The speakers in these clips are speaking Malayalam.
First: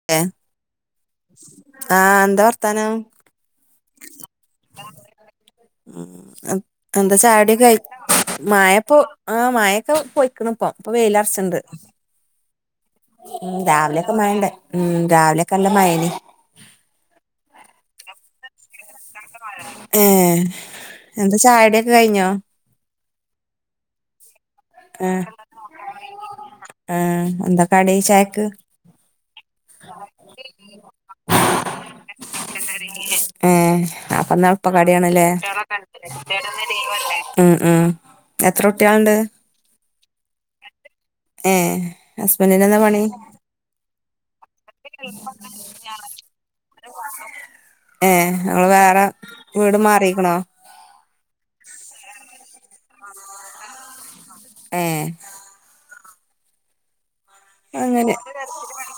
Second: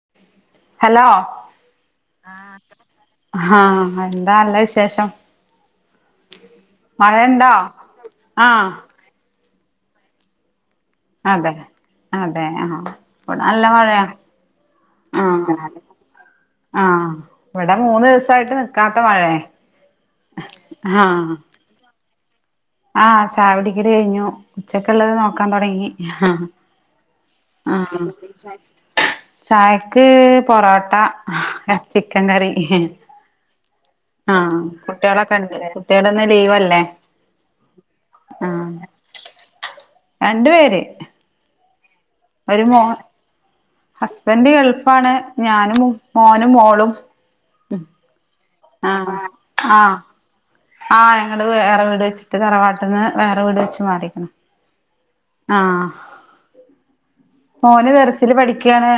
[inaudible] ഹലോ ആഹ് എന്താ വർത്താനം ആഹ എന്താ അല്ല വിശേഷം ഉ എന്താ ചാവിട മഴയുണ്ടോ ക ആഹ് മായപ്പ ആ് മായൊക്കെ പൊയ്ക്കണ ഇപ്പ ഇപ്പൊ അതെ വെയിലറച്ചണ്ട് അതെ ആഹ ഉ രാവിലെയൊക്കെ മയണ്ട ഉ രാവിലെയൊക്കെല്ല മഴന് ആഹ ഇവിടെ മൂന്ന് ദിവസ ആട്ട് നി കാത്ത മഴ ഏ എന്താ ചായടൊക്കെ കഴിഞ്ഞോ ആഹ ചവിടിക്കടി കഴിഞ്ഞു ഉച്ചക്ക ഉള്ളത് നോക്കാൻ തുടങ്ങി ആ എന്തൊക്ക ടി ആഹ് ചായക്ക് ചായക്ക് പൊറോട്ട ചിക്കൻ കറി ഏ അപ്പൊ ആഹ് തളപ്പ കാടിയണല്ലേ കുട്ടികളൊക്കെ ഉണ്ട് കുട്ടികളൊന്ന് ലീവല്ലേ ഉ ഉം എത്ര ആഹ് ഒൊട്ടികളുണ്ട് രണ്ടു പേര് ഏ ഒരു മോ ഹസ്ബൻഡ എളുഫാണ് ഞാനും മോനും മോ ഏ നമ്മൾ വേറെ ആഹ് വീട് ആഹ് മാറിരിക്കണോ ആഹ് ഞങ്ങള് വേറെ വീട് വെച്ചിട്ട് തറവാട്ട്ന്ന് വേറെ വീട് വെച്ച് മാറി എ ആഹ മോന് അങ്ങനെ തെർസില് പഠിക്കയാണ്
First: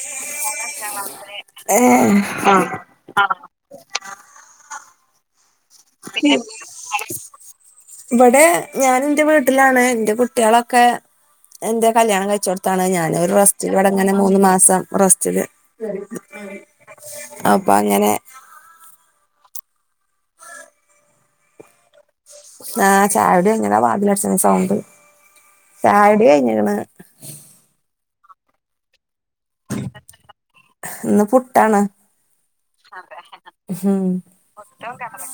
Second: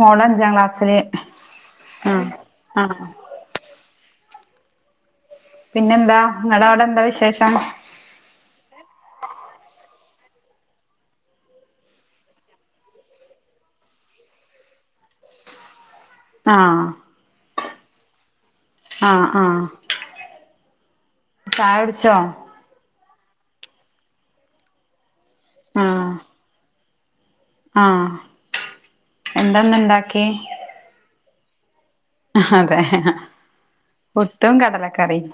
മോള അഞ്ചാം ക്ലാസ്സില് ഏ ആഹ് ആഹ് ആഹ പിന്നെന്താ നിങ്ങളുടെ അവിടെ എന്താ വിശേഷം ഇവിടെ ഞാൻ എന്റെ വീട്ടിലാണ് എന്റെ കുട്ടികളൊക്കെ എന്റെ കല്യാണം കഴിച്ച കൊടുത്താണ് ഞാനൻ ഒരു റസ്റ്റില് വടങ്ങനെ മൂന്ന്ു മാസം റസ്റ്റില് ആഹ് അപ്പൊ അങ്ങനെ ആഹ ആഹ ചായ വിടിച്ചോ ആഹ് ചായ കുടി കഴിഞ്ഞ് ചായകുടി കഴിഞ്ഞണ് ആഹ എന്താ ഇന്ന് ഇണ്ടാക്കി ഇന്ന് പുട്ടാണ് അതെ അ ഉം പുട്ടും കടലക്കറിം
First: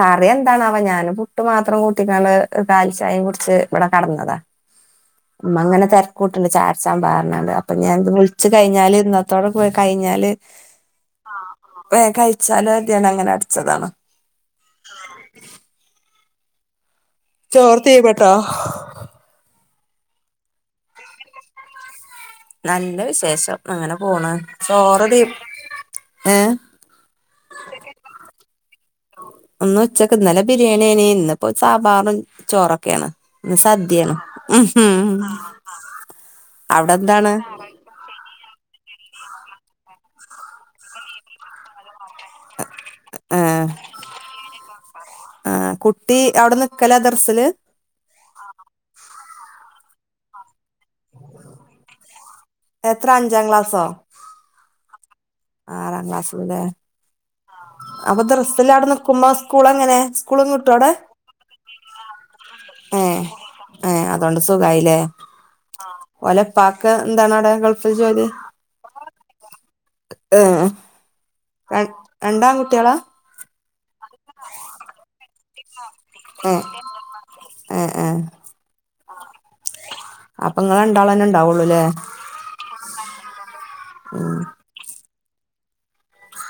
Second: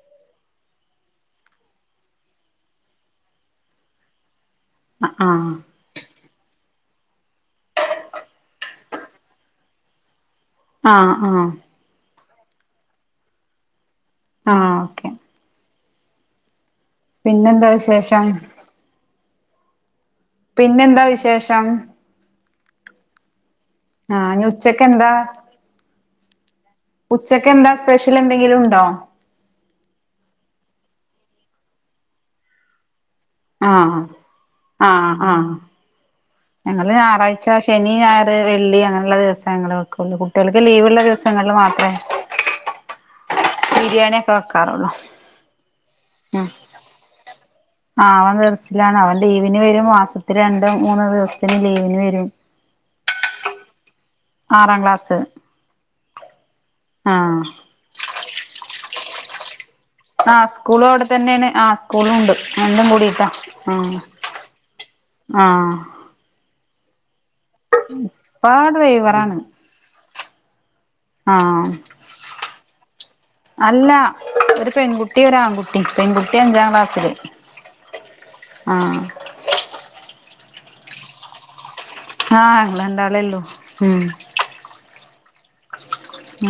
കറി എന്താണവാ ഞാനും പുട്ട് മാത്രം കുട്ടിക്കാണ്ട് കാലിച്ചായയും കൂട്ടി ഇവിടെ കെടന്നതാ ആഹ് ഉമ്മ അങ്ങനെ തെര കൂട്ട്ണ്ട് ചായ കുടിച്ചാൻ ബാ പർഞാണ് അപ്പെ ഞാൻ. ഇത് വിളിച്ച് കഴിഞ്ഞാല് ഇന്നത്തോടെ പോയി കഴിഞ്ഞാല് ആഹ് ആഹ് വേ കഴിച്ചാലോ കരുതി അങ്ങനെ അടിച്ചതാണ് ആഹ് ഓക്കെ പിന്നെന്താ ചോറ് വിശേഷം തീമട്ടേ പിന്നെന്താ വിശേഷം നല്ല വിശേഷം അങ്ങനെ ആ പോണ് ഇനി ചോറ് ഉച്ചക്കെന്താ തീ ഏഹ് ഉച്ചക്ക് എന്താ സ്പെഷ്യൽ എന്തെങ്കിലും ഉണ്ടോ ഒന്ന് ഉച്ചക്ക് ഇന്നല്ലെ ബിരിയാണിഎയ്നി ഇന്നപ്പോ സാബാറും ചോറൊക്കെയാണ് ഇന്ന് ആഹ് സദ്യആണ് ആഹ് ഉം ആഹ് ഞങ്ങള് അവിടെ എന്താണ് ഞായറാഴ്ച്ച ആ ശനി ഞായറ് വെള്ളി അങ്ങനെയുള്ള ദിവസങ്ങൾ വെക്കുള്ളൂ കുട്ടികൾക്ക് ലീവ ഉള്ള ദിവസങ്ങളിൽ മാത്രമേ ആഹ് ബിരിയാണിയ ഒക്കെ വെക്കാറുള്ളൂ ആഹ് കുട്ടി ഉം അവിടെ നിക്കലാ ദർസില് ആഹ് അവൻ ദർസിലാണ് അവൻ ലീവിന് വരും മാസത്തി രണ്ടോ മൂന്നോ ദിവസത്തിന് ലീവിന് വരും എത്ര അഞ്ചാം ക്ലാസ്സോ ആറാം ക്ലാസ് ആറാം ക്ലാസ് ല്ലേ ആഹ് അപ്പൊ ദർസിൽ അവിടെ നിൽക്കുമ്പോൾ സ്കൂൾ എങ്ങനെ ആ സ്കൂളും അവിടെ തന്നെയാണ് ആ സ്കൂളും ഉണ്ട് രണ്ടും ഏഹ് കൂടിട്ടാ ഏഹ് അതുകൊണ്ട് സുഖായില്ലേ ആഹ് ഓലെ ഉപ്പാക്ക് എന്താണ് അവിടെ ഗൾഫിൽ ജോലി ഉപ്പ അവിടെ ഡ്രൈവറാണ് ഏഹ് ആഹ് ര രണ്ടാൺകുട്ടികളാ അല്ല ഒരു പെൺകുട്ടി ട്ടി ഒര് ആൺ കുട്ടി പെൺകുട്ടി ഏഹ് അഞ്ചാം ക്ലാസിൽ ഏഹ് ഏഹ് ആഹ് അപ്പം ഇങ്ങൾ രണ്ടാളും തന്നെ ഉണ്ടാവുള്ളൂല്ലേ ആഹ് രണ്ടാൾ ഒള്ളൂ ഉം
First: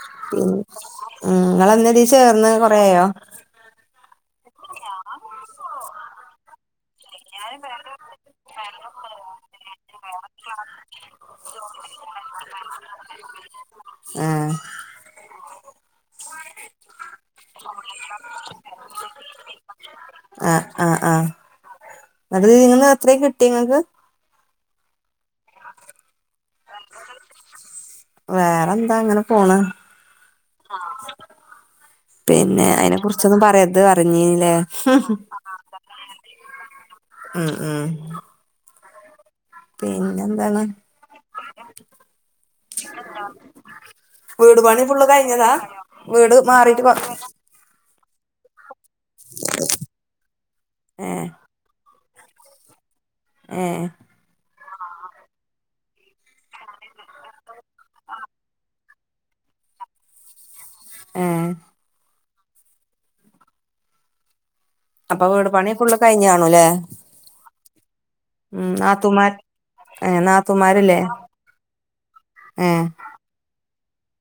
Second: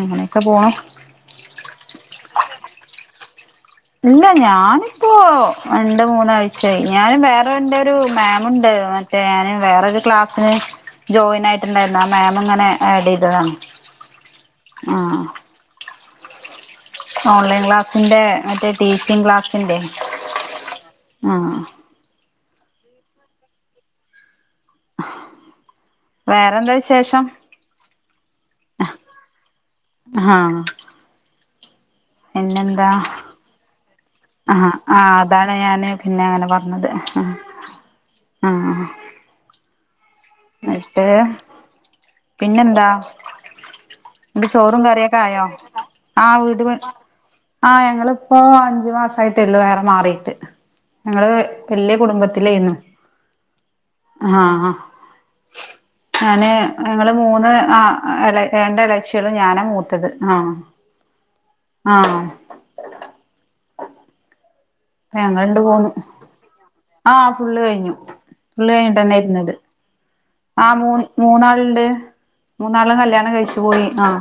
അങ്ങനെയൊക്കെ ഉം പോണു നിങ്ങൾ എന്നെ ഇതിൽ ചേർന്നത് കൊറയയോ ഇല്ല ഞാനിപ്പോ രണ്ട് മൂന്നാഴ്ചായി ഞാനും വേറെ എന്റെറെ ഒരു ഉണ്ട് മറ്റോ വേറെ ഒരു ക്ലാസിന് ചേയി നായി ണ്ടായിരുന്നു ആ മാം ഇങ്ങനെ ആഡ് ചെയ്തതാണ് ആഹ് ആഹ് ഓൺലൈൻ ക്ലാസ്സിന്റെ മറ്റേ ടീച്ചിങ് ക്ലാസ്സിന്റെ ആഹ് അ ഇത് നിങ്ങന്ന് എത്രയ കിട്ടി നിങ്ങൾക്ക് വേറെന്താ വിശേഷം വേറെന്താ ഇങ്ങനെ പോണ് ആഹ് പിന്നെ പിന്നെന്താ അയിനെ കുറിച്ചൊന്നും പറയാരത് പറഞ്ഞീല്ലേ ആഹ് ആഹ് അതാണ് ഞാന് പിന്നെ അങ്ങനെ പറഞ്ഞത് ആഹ് ഉം ഉം ആഹ് പിന്നെ എന്താണ് പിന്നെ എന്താ ന്റെ വീട് ചോറും പണി ഫുള്ള് കറിയൊക്കെ ആയോ കഴിഞ്ഞതാ ആഹ് വീട് മാറിട്ട് പണ് കൊ ആഹ് ഞങ്ങളിപ്പോ അഞ്ച് മാസയിട്ടിള്ളു വേറെ മാറിട്ട്, ഏഹ് ഞങ്ങള് വല്ല്യ കുടുംബത്തിലേന്നു. എഹ് ആഹ് ആഹാ ഞാന് ഞങ്ങള് മൂന്ന് ആഹ് എളെ രണ്ട് എളച്ചികളും ഞാനാ മൂത്തത്, ആഹ് എഹ് ആഹ് അപ്പൊ വീട് ഞങ്ങണ്ട് പണി പോന്നു ഫുള്ള് കഴിഞ്ഞ് കണുല്ലേ ആഹ് ഫുള്ള് കഴിഞ്ഞു. [unintelligible] കയിഞ്ഞിട്ടന്നെ നാത്തൂമാര് ഇരുന്നത് ഏഹ് ആഹ് മൂ നാത്തൂമാരില്ലേ മൂന്നാളിണ്ട്. ഏഹ് മൂന്നാളും കല്യാണം കഴിച്ചു പോയി, ആഹ്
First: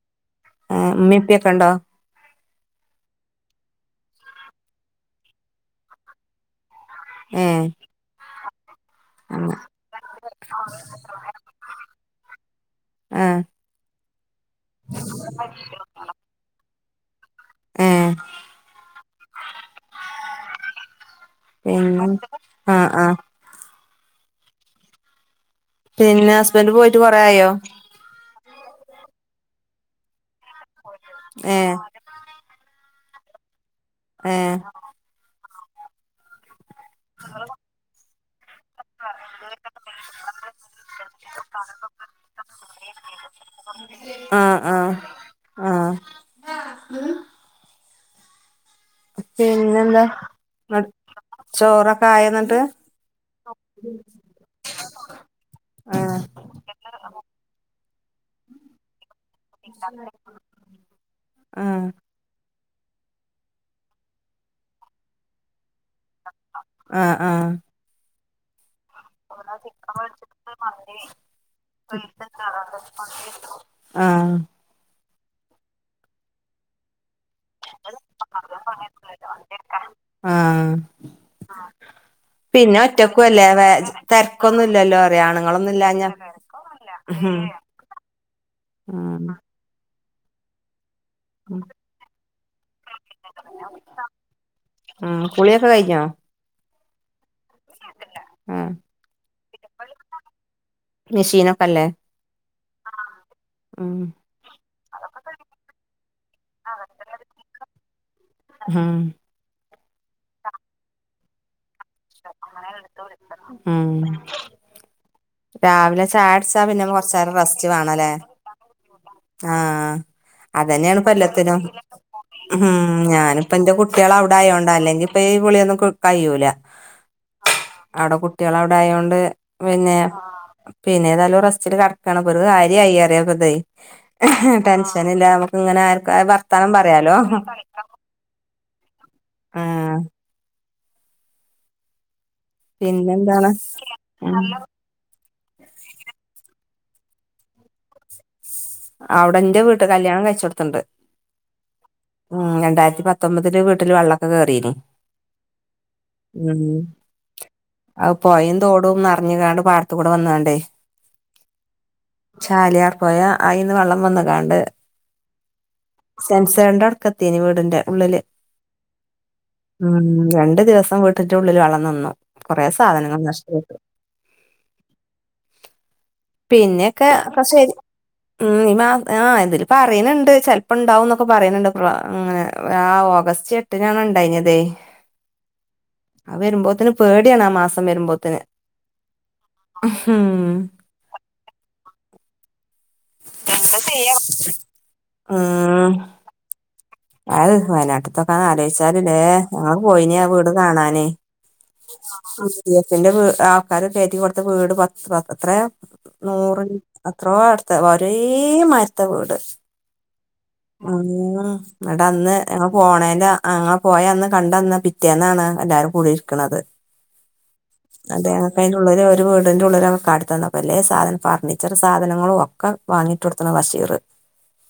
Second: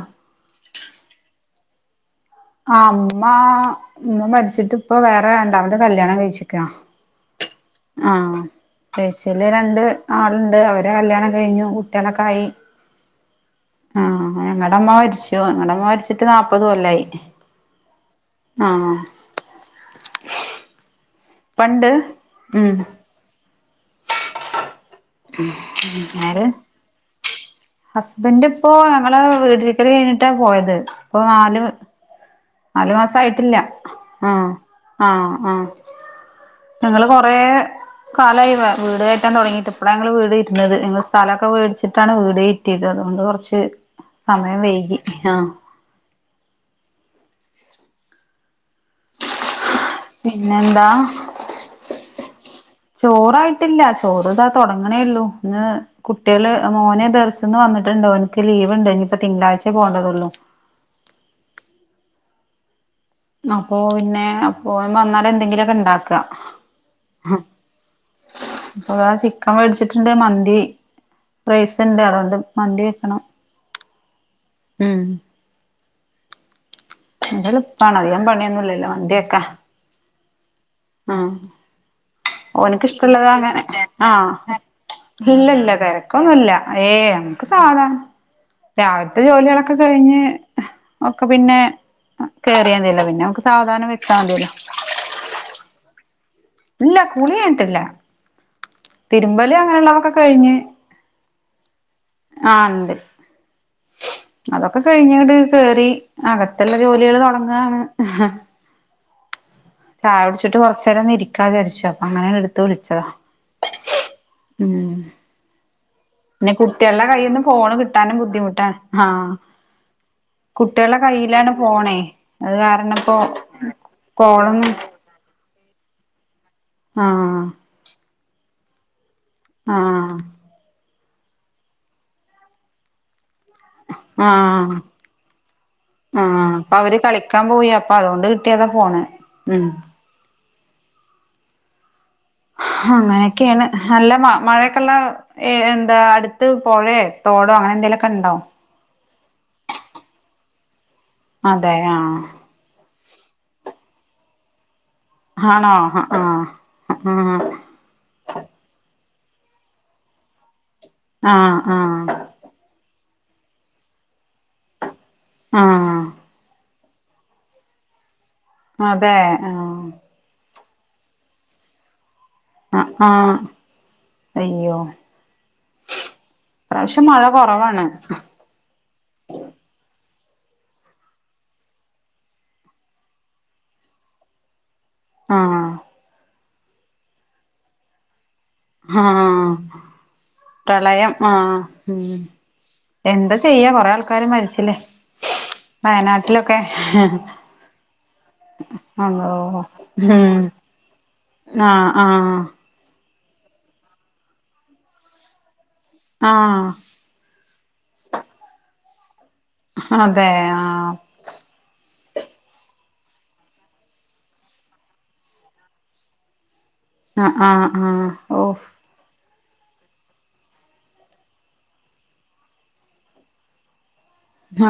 ഏ ഇമ്മി ഇപ്പയൊക്കെ ഒണ്ടോ? അമ്മ അമ്മ മരിച്ചിട്ട് ഇപ്പ വേറെ രണ്ടാമത് കല്യാണം കഴിച്ച്ക്കാ. എഹ് ആഹ് പേഷ്യല് രണ്ട് ആളുണ്ട്, അവരെ കല്യാണം കഴിഞ്ഞു, കുട്ടികളൊക്കെ ആയി. ആഹ് ആഹ് ഞങ്ങടെ അമ്മ മരിച്ചു, ഞങ്ങടെ അമ്മ മരിച്ചിട്ട് നാല്പത് കൊല്ലായി. ഏഹ് ആഹ് ഇപ്പണ്ട് പിന്നെ ഉം ആഹ് ആഹ് മ് പിന്നെ ഹസ്ബന്റ് പോയിട്ട് കൊറായോ? ഹസ്ബൻന്റ് ഇപ്പോ ഞങ്ങള് വീട്ടരിക്കല് കഴിഞ്ഞിട്ടാ പോയത്, ഇപ്പോ നാല് ഏഹ് നാലു മാസ ആയിട്ടില്ല, ആഹ് ഏഹ് ആണോ ആഹ് ഞങ്ങള് കൊറെ കാലായി വ വീട് കേ റ്റം തൊടങ്ങിയിട്ട് ഇപ്പളാ ഞങ്ങള് വീട് ഇരുന്നത്, ഞങ്ങൾ സ്ഥലൊക്കെ വേടിച്ചിട്ടാണ് വീട് കേറ്റിയത് അതുകൊണ്ട് കൊറച്ച് ആഹ് സമയം ആഹ് വൈകി ആഹ് പിന്നെന്താ? പിന്നെന്താ? ചോറൊക്കെ ആയോ എന്നിട്ട്? ചോറായിട്ടില്ല ചോറ് ഇതാ തൊടങ്ങണേയിള്ളൂ, ഇന്ന് ആഹ് കുട്ടികള് മോനെ ദർശ്ന്ന് വന്നിട്ടിണ്ട്, ഓൻക്ക് ലീവ്ണ്ട്, ഇനിയിപ്പോ തിങ്കളാഴ്ചേ പോകേണ്ടതുള്ളു. ആഹ് അപ്പോ പിന്നെ ഓൻ വന്നാല് എന്തെങ്കിലൊക്കെ ഇണ്ടാക്ക. ആഹ് ആഹ് ഇപ്പതാ ചിക്കൻ മേടിച്ചിട്ടിണ്ട്, മന്തി റൈസ് ഇണ്ട് അതുകൊണ്ട് മന്തി വെക്കണം. ആഹ് മ് എന്തെളിപ്പാണ് അധികം പണിയൊന്നും ഇല്ലല്ലോ മന്തിക്കെ. ആഹ് ആഹ് പിന്നെ ഓനക്ക് ഇഷ്ടമുള്ളത് ഒറ്റക്കുല്ലേ അങ്ങനെ വേ ആഹ് തെരക്കൊന്നും ഇല്ലല്ലോ കൊറേ ഇല്ല ഇല്ല ആണുങ്ങളൊന്നുംല്ലഞ്ഞ തിരക്കൊന്നുല്ല ഏയ് ഞമ്മക്ക് സാധാ രാവിലത്തെ ഉം ജോലികളക് ക്കെ കഴിഞ്ഞ് ഒക്കെ പിന്നെ കേറിയതില്ല പിന് ന്നെ നമുക്ക് സാവധാനം വെച്ചാ മതീയല്ലോ. മ് കുളിയക്ക കയിഞ്ഞോ? ഇല്ല കുളി കയിഞ്ഞിട്ടില്ല, ആഹ് തിരുമ്പല് അങ്ങനെയുള്ളതൊക്കെ കഴിഞ്ഞ് മെഷീനൊക്കെല്ലേ? ആഹ് ഇണ്ട്. ഉം അതൊക്കെ കഴിഞ്ഞ് ഇങ്ങ്ട് കേറി അകത്തുള്ള ജോലികള് തൊടങ്ങാണ്. മ് ചായ കുടിച്ചിട്ട് കൊറച്ച് നേരൊന്ന് ഇരിക്കാന്ന് വിചരിച്ചു അങ്ങനെ എടുത്ത് വിളിച്ചതാ ഉം ഉം രാവിലെ ചായ കുടിച്ചാ പിന്നെ കുട്ടികളുടെ കൊറച്ചേരം കയ്യിൽന്ന് റെസ്റ്റ് ഫോണ് വേണല്ലേ കിട്ടാനും ബുദ്ധിമുട്ടാണ് ആഹ് ആഹ്‌ കുട്ടികളെ അതന്നെയാണ് കയ്യിലാണ് ഇപ്പല്ലത്തിനും ഫോണേ അത് ഉം കാരണം ഇപ്പോ ഞാനിപ്പ എന്റെ കുട്ടികള് അവിടെ കോളൊന്നും ആയോണ്ടാ അല്ലെങ്കി പ്പ ഈ വിളിയൊന്നും കി കയൂല ആഹ് അവിടെ കുട്ടികള് അവിടെ ആയോണ്ട് പിന്നെ ആഹ് പിന്നെ തായാലും റസ്റ്റില് കടക്കാണ്‌ അപ്പൊരു കാര്യായി അറിയ ഇതേയ് ആഹ്‌ ആർക്ക ആഹ്‌ വർത്താനം അപ്പൊ അവര് പറയാലോ കളിക്കാൻ പോയി ഇപ്പൊ അതുകൊണ്ട് കിട്ടിയതാ ഫോണ് ഉം ആഹ്‌ പിന്നെന്താണ് അങ്ങനൊക്കെണ് നല്ല മ ഉം മഴക്കെള്ള ഏഹ്‌ എന്താ അടുത്ത് പൊഴേ തോടോ അങ്ങനെ എന്തേലൊക്കെ ഉണ്ടൊ അവിടെ ന്റെ വീട്ട് കല്യാണം കഴിച്ചോട്ത്ത്ണ്ട് അതെ ആഹ്‌ ഉം രണ്ടായിരത്തി പത്തൊമ്പതില് വീട്ടില് വെള്ളൊക്കെ കേറീനിം ആണോ അ ആഹ് അ ആഹ് അഹ്‌ പൊയേം തോടും നെറഞ്ങ്ങാണ്ട് പാടത്ത്കൂടെ വന്നാണ്ടേയ് ആഹ്‌ ആഹ്‌ ചാലിയാർ പൊയ അയിന്ന് വെള്ളം വന്ന്ങ്ങാണ്ട് ആഹ് സെൻസറിന്റെടു കത്തിയാണി വീടിന്റെ ഉള്ളില് അതെ ഉം ആഹ് രണ്ടു ദിവസം വി ത്തിൻ്റെ ഉള്ളില് വെള്ളം നിന്നു. കൊറേ സാധനങ്ങൾ ആഹ് നഷ്ടപ്പെട്ടു. അയ്യോ പിന്നെയൊക്കെ ഇപ്രാവശ്യം മഴ അപ്പ ശരി കൊറവാണ് ഉം ഈ മാ ആ ഇതില് പറയണുണ്ട് ചെലപ്പണ്ടാവും എന്നൊക്കെ പറയുന്നുണ്ട് പ്ര അങ്ങനെ ആ ആഗസ്റ്റ് എ ട്ടിനാണ് ഉണ്ടായിഞ്ഞതേ. ആഹ് അഹ്‌ വരുമ്പോത്തിന് പേടിയാണ് ആ മാസം വരുമ്പോത്തിന്. ആഹ് ഉം പ്രളയം ആഹ് ഉം എന്താ ചെയ്യാ കൊറേ ആൾക്കാര് മരിച്ചില്ലേ വയനാട്ടിലൊക്കെ. ആഹ് വയനാട്ട്ത്തൊക്കെ ആലോയ്ച്ചാലില്ലേ. അള്ളോ ഞങ്ങള് പോയിന് ആ ഉം വീട് കാണാനേയ് ആഹ് ആഹ് ഡി എഫിന്റെ വീ ആൾക്കാരൊക്കെ കയറ്റി കൊടുത്ത വീട് പത്ത് പ എത്രയാ നൂറ് ആഹ് അത്രോ അടുത്ത് ഒരേ മാര്ത്തെ വീട് അതെ ആഹ് ഊം ഇന്നിട്ടന്ന് ഞങ്ങള് പോണേന്റെ അങ്ങള് പോയ അന്ന് കണ്ട അന്ന് പിറ്റേന്നാണ് എല്ലാരും കൂടിരിക്കണത്. ആഹ് ആഹ് ആഹ് അതെ അപ്പ ഓഹ് അയ്ന്റെ ഉള്ളില് ഒരു വീടിന്റെ ഉള്ളിലോ കാട്ടി തന്നപ്പ ഇല്ലേ സാധനം ഫർണിച്ചർ സാധനങ്ങളും ഒക്കെ വാങ്ങിട്ടു കൊടുത്തേണ് ബഷീറ്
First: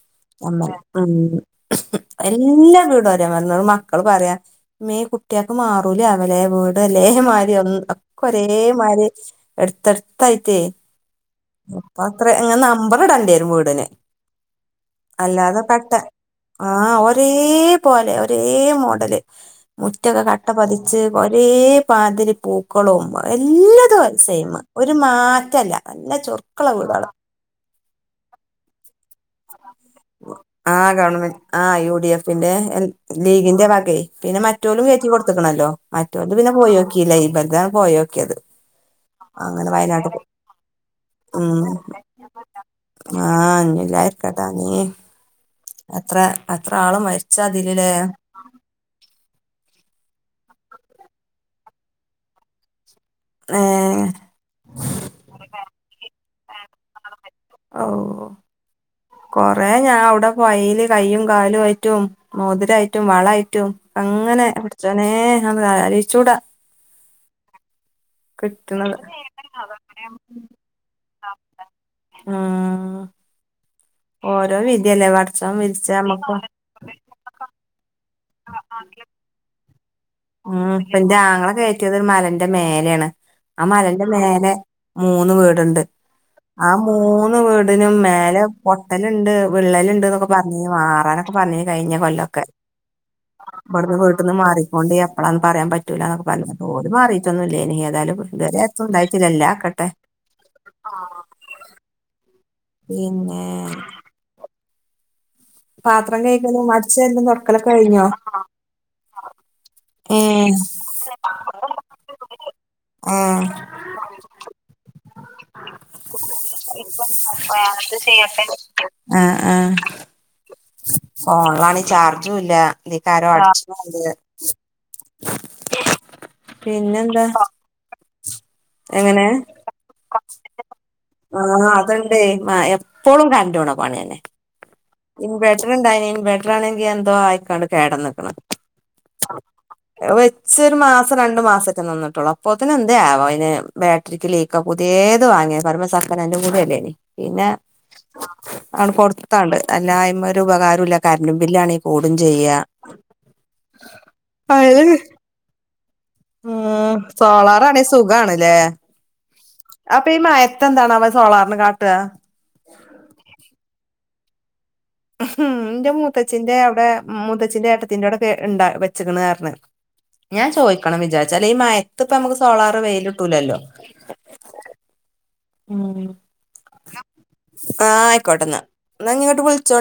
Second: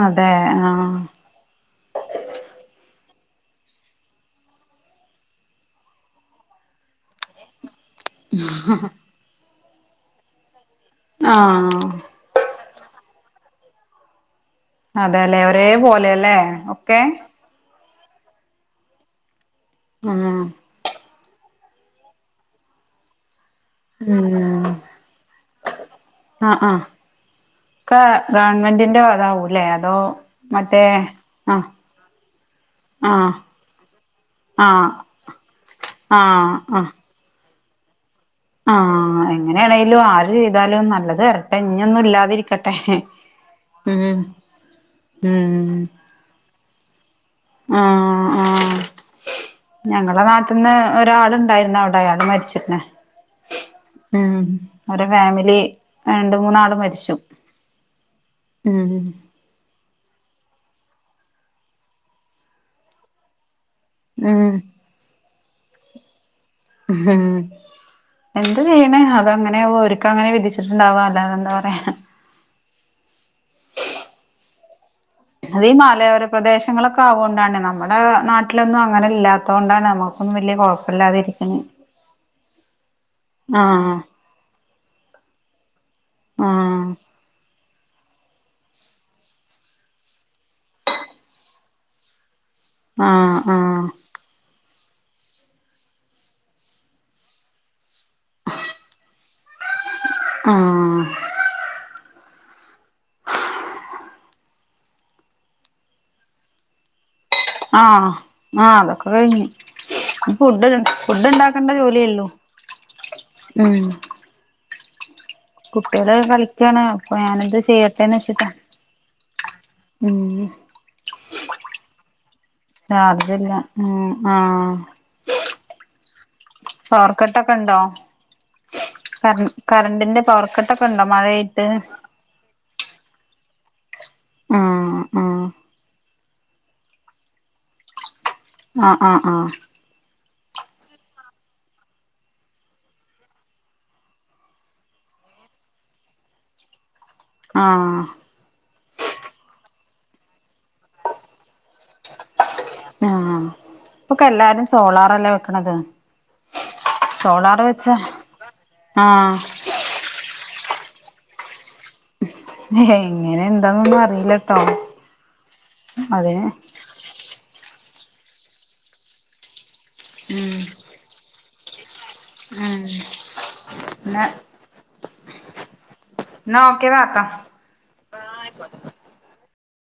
അതെ ആഹ് [unintelligible] ഉം എല്ലാ വീട് ഒരേ മ [unintelligible] ന്നിട്ട് മക്കള് പറയാ ഇമ്മേ കുട്ടികൾക്ക് മാറൂലേ ആവലെ വീ ഒലേമാരി ഒന്ന് ഒക്കെ ഒരേമാരി എടുത്തടുത്തായിട്ടേയ് ആഹ് അപ്പ അത്ര അങ്ങനെ നമ്പർ ഇടണ്ടി വരും വീടിന്. അതെല്ലേ ഒരേപോലെയല്ലേ. ആഹ് ഒരേ പോലെ ഒരേ മോഡല് ഉം മുറ്റൊക്കെ കട്ട പതി ച്ച് ഒരേ മാതിരി പൂക്കളും എല്ലാ [unintelligible] സെയിമ് ഉം ഒരു മാറ്റല്ല നല്ല ചൊറുക്കുള്ള വീടുകള്. ക്കെ ഗവൺമെൻ്റിന്റെ വക ആവൂലേ അതോ? മറ്റേ ആഹ്‌ ഗവൺമെന്റ് ആ ആഹ് യു ഡി എഫിന്റെ എൽ ആഹ് ലീഗിന്റെ വകെയ് പിന്നെ മറ്റോലും ആഹ് കയറ്റി കൊടുത്ത്ക്കണല്ലോ. മറ്റോൽത് പിന്നെ ആഹ് പോയി നോക്കിയില്ല ഇബൽതാണ്‌ പോയി നോക്കിയത്. ആഹ്‌ എങ്ങനാണേലും ആര് ചെയ്താലും നല്ലത് വരട്ടെ ഇഞ്ഞൊന്നും ഇല്ലാതിരിക്ക ആഹ് ഇഞ്ഞൂം ഇല്ലാതിരിക്കട്ടെ ആമീൻ ഉം എത്ര എത്ര ആള് മരിച്ചതിലല്ലേ. ഞങ്ങടെ നാട്ടിൽന്ന് ഒരാളുണ്ടായിരുന്നു അവിടെ അയാള് മരിച്ചക്കണ്. നേ ഉം അവരുടെ ഫാമിലി രണ്ടു മൂന്നാള് മരിച്ചു. ഓ ഉം കൊറേ ഞാൻ അവിടെ വഴിയില് കയ്യും കാലും ആയിട്ടും മോതിരമായിട്ടും വളയായിട്ടും അങ്ങനെ ഉം പടച്ചോനെ അത് ആലോചിച്ചൂടാ. ഉം എന്താ കിട്ടണത് ചെയ്യണേ അത് അങ്ങനെയാവും ഓരിക്ക് അങ്ങനെ വിധിച്ചിട്ടുണ്ടാവാ. അല്ലാതെ എന്താ പറയാ. ആഹ് ഓരോ വിധിയല്ലേ പട അത് ഈ മലയോര പ്രദേശങ്ങളൊക്കെ ആവോണ്ടാണേ. നമ്മുടെ നാട്ടിലൊന്നും അങ്ങനെ ഇല്ലാത്ത കൊണ്ടാണ് നമുക്ക് ഉം ഇപ്പൻ്റെ ആങ്ങളെ കയറ്റിയത് മലന്റെ മേലെയാണ്. ആ ആഹ് മലന്റെ മേലെ മൂന്ന് വീടുണ്ട്. ആ ആഹ് മൂന്ന് വീടിനും മേലെ പൊട്ടലുണ്ട് വിള്ളലുണ്ട് എന്നൊക്കെ പറഞ്ഞ് മാറാനൊ പറഞ്ഞേനി കഴിഞ്ഞ കൊല്ലം ഒക്കെ. ആഹ് ആഹ് ഇവിടുന്ന് വീട്ടന്ന് മാറി കൊണ്ട് എപ്പളാന്ന് പറയാൻ പറ്റൂല എന്നൊക്കെ പറഞ്ഞ് ഓല് മാറിയേട്ടൊന്നും ഇല്ലേനി. ഏതാലും ഇതുവരെ ത്തും ഉണ്ടായിട്ടില്ല ഇല്ലാതക്കട്ടെ ആഹ് പിന്നെ പാത്രം കഴിക്കലും അടിച്ച വരലും തോടകളു ആഹ ആഹ അതൊക്കെ കഴിഞ്ഞു ഏഹ് ഫുഡ് ഫുഡ് ഉണ്ടാക്കേണ്ട ജോലി യേ ള്ളു ആഹ [inaudible] കുട്ടികള് കളിക്കാണ് അപ്പൊ ഞാനെന്ത് ആ അത് ചെയ്യട്ടെന്ന് ചെയട്ടാ വെച്ചിട്ടാ [unintelligible] ആഹ ആഹ ഉം ഫോൺലാണെ ചാർജും ഇല്ല ഇതിക്കാരോ അട് ചാർജില്ല ച്ച് ണുണ്ട് ഉം [inaudible] ആഹ് പാർക്കെട്ടൊക്കെ ഇണ്ടോ ക എങ്ങനെ കറണ്ടിന്റെ പവർ കട്ടൊക്കെണ്ടോ മഴായിട്ട് എ മ എപ്പോഴും കറന്റ്പോണോ പണി തന്നെ ആഹ് ആഹ് ഇൻവെർട്ടർ ഉണ്ടായിന് ഇൻവെർട്ടർ ആണെങ്കി എന്തോ ആയിക്കാണ്ട് കേട ന്ന് ക്ക്ണ് ആ ആഹ ആഹ വെച്ചൊരു മാസം രണ്ടു മാസം ഒക്കെ നിന്നിട്ടുള്ളൂ അപ്പൊത്തിന് എന്തയാവോ അതിന് ബ ബേ ട്രിക്ക് ലീക്കാ പുതിയേത് വാങ്ങിയ പറയ്മ്പം സെകനൻ്റു ങ്കൂടിയല്ലേ നി പിന്നെ ആഹ് ആണ് കൊടുത്താണ്ട് അല്ലാ അയ്മ ഒരു ഉപകാരോല്ല കറന്റ് ബില്ലാണെ കൂടും ചെയ്യ ആഹ ഇപ്പൊക്കെല്ലാരും സോളാർ അല്ലെ വെക്കണത് ഉം സോളാർ സോളാറാണെ വെച്ച സുഖണല്ലേ ആഹ് അപ്പൊ ഈ മഴയത്ത് എന്താണാവോ സോളാറിന് കാട്ടുക. ഹെ എങ്ങനെ എന്താന്നൊന്നും അറിയില്ലട്ടോ ഉ ഇന്റെ അതിന് മൂത്തച്ഛിന്റെ അവിടെ മൂത്തച്ച്ചിന്റെ ഏട്ടത്തിന്റെ അവിടെക്കെ ഇണ്ട വെച്ചക്കണ് അർ ഞ്ഞ് ഞാൻ ഉം ചോയ്ക്കണം വിചാരിച്ച് അല്ലേ ഈ മയത്ത് ഇപ്പ നമ്മുക്ക് ഉം സോളാർ വെയിലിട്ടൂലല്ലോ ന്നാ ഉം എന്നാ ഒക്കെ താത്താ ആഹ് ആയിക്കോട്ടെ എന്നാ എന്നാ ഞ്ഞി ഇങ്ങോട്ട് വിളിച്ചോണ്ട്